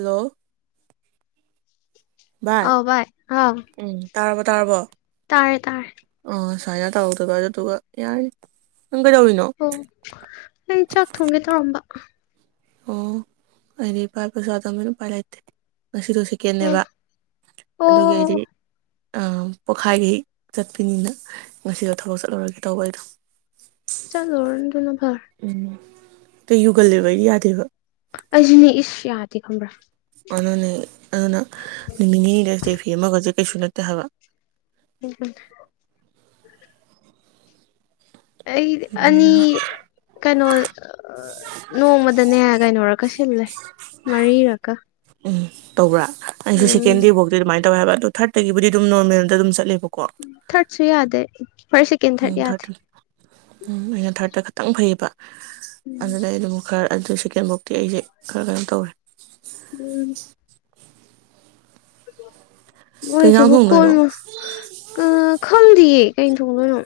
hello ꯑꯥꯎ ꯚꯏ ꯑꯥꯎ ꯎꯝ ꯇꯥꯔꯕꯣ ꯇꯥꯔꯕꯣ ꯇꯥꯔꯦ ꯇꯥꯔꯦ ꯊꯅ ꯇꯥꯎꯗ ꯀ ꯑꯗꯨꯣ ꯇꯒ ꯌꯥꯔ ꯑꯣ ꯑꯩ ꯆꯥꯛ ꯊꯣꯡꯒꯦ ꯊꯧꯔꯝꯕ ꯑ ꯑꯣ ꯑꯅꯤ ꯄꯔꯄꯁꯥꯗ ꯃꯅ ꯄꯂ ꯏꯦ ꯉꯁꯤꯗꯣ ꯑꯣ ꯁꯦꯀꯦꯟꯅꯦꯕ ꯑꯗꯨꯒꯤ ꯑꯩꯗꯤ ꯑꯣ ꯄꯣꯛꯈꯥꯏꯈꯩ ꯆꯠꯄꯅꯤꯅ ꯉꯁꯤꯗꯣ ꯊꯕꯛ ꯆꯠꯍꯨꯔꯒꯦ ꯇꯧꯕ ꯑꯩꯗꯣ ꯆꯂꯣ ꯑꯔꯟꯗꯅꯚꯔ ꯀꯩꯌꯨꯒꯂꯦꯕꯩꯍꯤ ꯑꯕ ꯑꯩꯁꯨꯅꯦ ꯏꯁ ꯌꯥꯗꯦ ꯈꯪꯕ꯭ꯔꯥ ꯑꯅꯅꯤ ꯑꯗꯨꯅ ꯅꯨꯃꯤꯠ ꯅꯤꯅꯤꯗ ꯁꯤꯗꯩ ꯐꯤ ꯑꯃꯈꯖꯤꯛ ꯑꯩꯁꯨꯅꯠꯇ ꯍꯕ ꯎꯝꯝ ꯑꯩꯗꯤ ꯑꯅꯤ ꯀꯩꯅꯣ ꯅꯣꯡꯃꯗꯅꯦ ꯀꯩꯅꯣꯔꯀ ꯁꯤꯝꯂꯦ ꯃꯔꯤꯔꯀ ꯎꯝ ꯇꯧꯕ꯭ꯔꯥ ꯑꯩꯁꯨꯁꯤ ꯀꯦꯟꯗꯤ ꯕꯛꯇ ꯃꯥꯏ ꯇ ꯍ ꯍꯥꯏꯕꯦ ꯑꯗ ꯊꯥꯔꯠꯇꯒꯤꯕꯨꯗꯤ ꯑꯗꯨꯝ ꯅꯣꯔꯃꯦꯜꯗ ꯑꯗꯨꯝ ꯆꯠꯂꯦꯕ ꯊꯠꯁꯨ ꯌꯥꯗꯦ ꯐꯥꯔꯁ ꯁꯦꯀꯦꯟ ꯊꯥꯔꯠ ꯎꯝ ꯌꯥꯗꯦ ꯊꯔꯇ ꯎꯝ ꯑ ꯊꯔꯇ ꯈꯤꯇꯪ ꯐꯩꯌꯦꯕ ꯎꯝ ꯑꯗꯨꯗ ꯑꯗꯨꯃ ꯈ ꯑꯗꯨ ꯁꯦꯀꯦꯟꯐꯧꯛꯇꯤ ꯑꯩꯁꯦ ꯈꯔ ꯀꯩꯅꯣ ꯇꯧꯔꯦ ꯎꯝ ꯀꯩ ꯏꯟꯖꯥꯡ ꯃꯣꯏꯁꯤꯕꯨ ꯊꯣꯡꯗꯣꯏꯅꯣ ꯀꯣꯟꯃ ꯈꯪꯗꯌꯦ ꯀꯩꯅ ꯊꯣꯡꯗꯣꯏꯅꯣ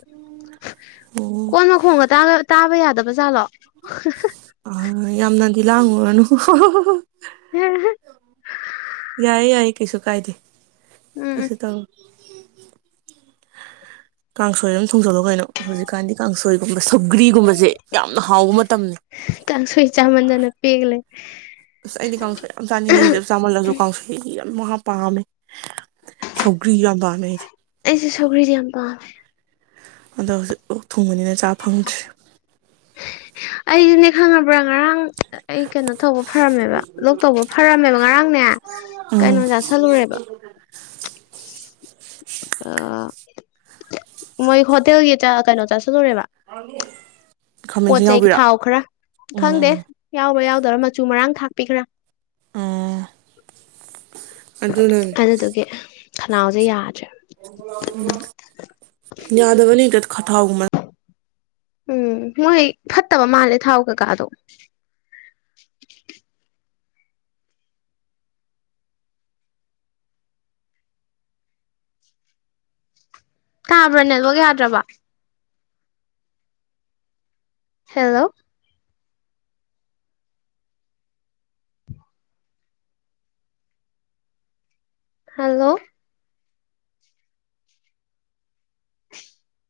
ꯑꯣ ꯀꯣꯟ ꯃꯈꯣꯡꯒ ꯇꯥꯒ ꯇꯥꯕ ꯌꯥꯗꯕ ꯖꯥꯠꯂꯣ ꯑ ꯌꯥꯝꯅꯗꯤ ꯂꯥꯡꯉꯨꯔꯅꯨ ꯍꯝ ꯌꯥꯏꯌꯦ ꯌꯥꯏꯌꯦ ꯀꯩꯁꯨ ꯀꯥꯏꯗꯦ ꯀ ꯎꯝ ꯇ ꯀꯥꯡꯁꯣꯏ ꯑꯗꯨꯝ ꯊꯨꯡꯖꯤꯜꯂꯣ ꯀꯩꯅꯣ ꯍꯧꯖꯤꯛꯀꯥꯟꯗꯤ ꯀꯥꯡꯁꯣꯏ ꯁꯕꯒ꯭ꯔꯤꯒꯨꯝꯕꯁꯦ ꯌꯥꯝꯅ ꯍꯥꯎꯕ ꯃꯇꯝꯅꯤ ꯀꯥꯡꯁꯣꯏ ꯆꯥꯃꯟꯗꯅ ꯄꯦꯜꯂꯦ ꯑꯁ ꯑꯩꯗꯤ ꯀꯥꯡꯁꯣꯏ ꯋꯥꯍ ꯄꯥꯃꯦ ꯁ ꯑꯩꯁꯦ ꯁꯒꯔꯤꯗꯤ ꯌꯥꯝꯝ ꯄ ꯑꯗꯣ ꯍꯧꯖꯤꯛ ꯑꯣ ꯊꯨꯡꯕꯅꯤꯅ ꯆꯥ ꯐꯪꯗ꯭ꯔꯤ ꯑꯩꯗꯨꯅꯦ ꯈꯪꯉꯕ꯭ꯔꯥ ꯉꯔꯥꯡ ꯑꯩ ꯀꯩꯅꯣ ꯇꯧꯕ ꯐꯔꯝꯃꯦꯕ ꯂꯣꯛ ꯇꯧꯕ ꯐꯔꯝꯃꯦꯕ ꯉꯔꯥꯡꯅꯦ ꯎꯝ ꯀꯩꯅꯣ ꯆꯥꯥꯁꯜꯂꯨꯔꯦꯕ ꯑꯥ ꯃꯣꯏ ꯍꯗꯒ ꯆ ꯀꯥꯏꯅ ꯆꯗꯧꯔꯃ ꯑꯅꯦ ꯄꯣꯠ ꯆꯩ ꯊꯥꯎ ꯈꯔ ꯎꯝ ꯈꯪꯗꯦ ꯎꯝ ꯌꯥꯎꯕ ꯌꯥꯎ ꯑꯗꯨꯧꯔꯥ ꯃꯆꯨ ꯃꯔꯥꯡ ꯊꯥꯛꯄꯤꯈ꯭ꯔꯥ ꯎꯝ ꯑꯗꯨꯅꯅꯦ ꯑꯗꯨ ꯇꯀꯦ [unintelligible] ꯈꯅꯥꯎꯁꯦ ꯌꯥꯗ꯭ꯔꯦ ꯌꯥꯗꯕꯅꯤ ꯇꯠ ꯈꯇ ꯎꯝ ꯃꯣꯏ ꯐꯠꯇꯕ ꯃꯥꯜꯂꯦ ꯊꯥꯎ ꯀꯀꯥꯗꯣ ꯇꯥꯕ꯭ꯔꯥ ꯅꯦꯠꯋꯛ ꯌꯥꯗ꯭ꯔꯕ ꯍꯦꯜꯂꯣ ꯍꯜꯂꯣ [unintelligible]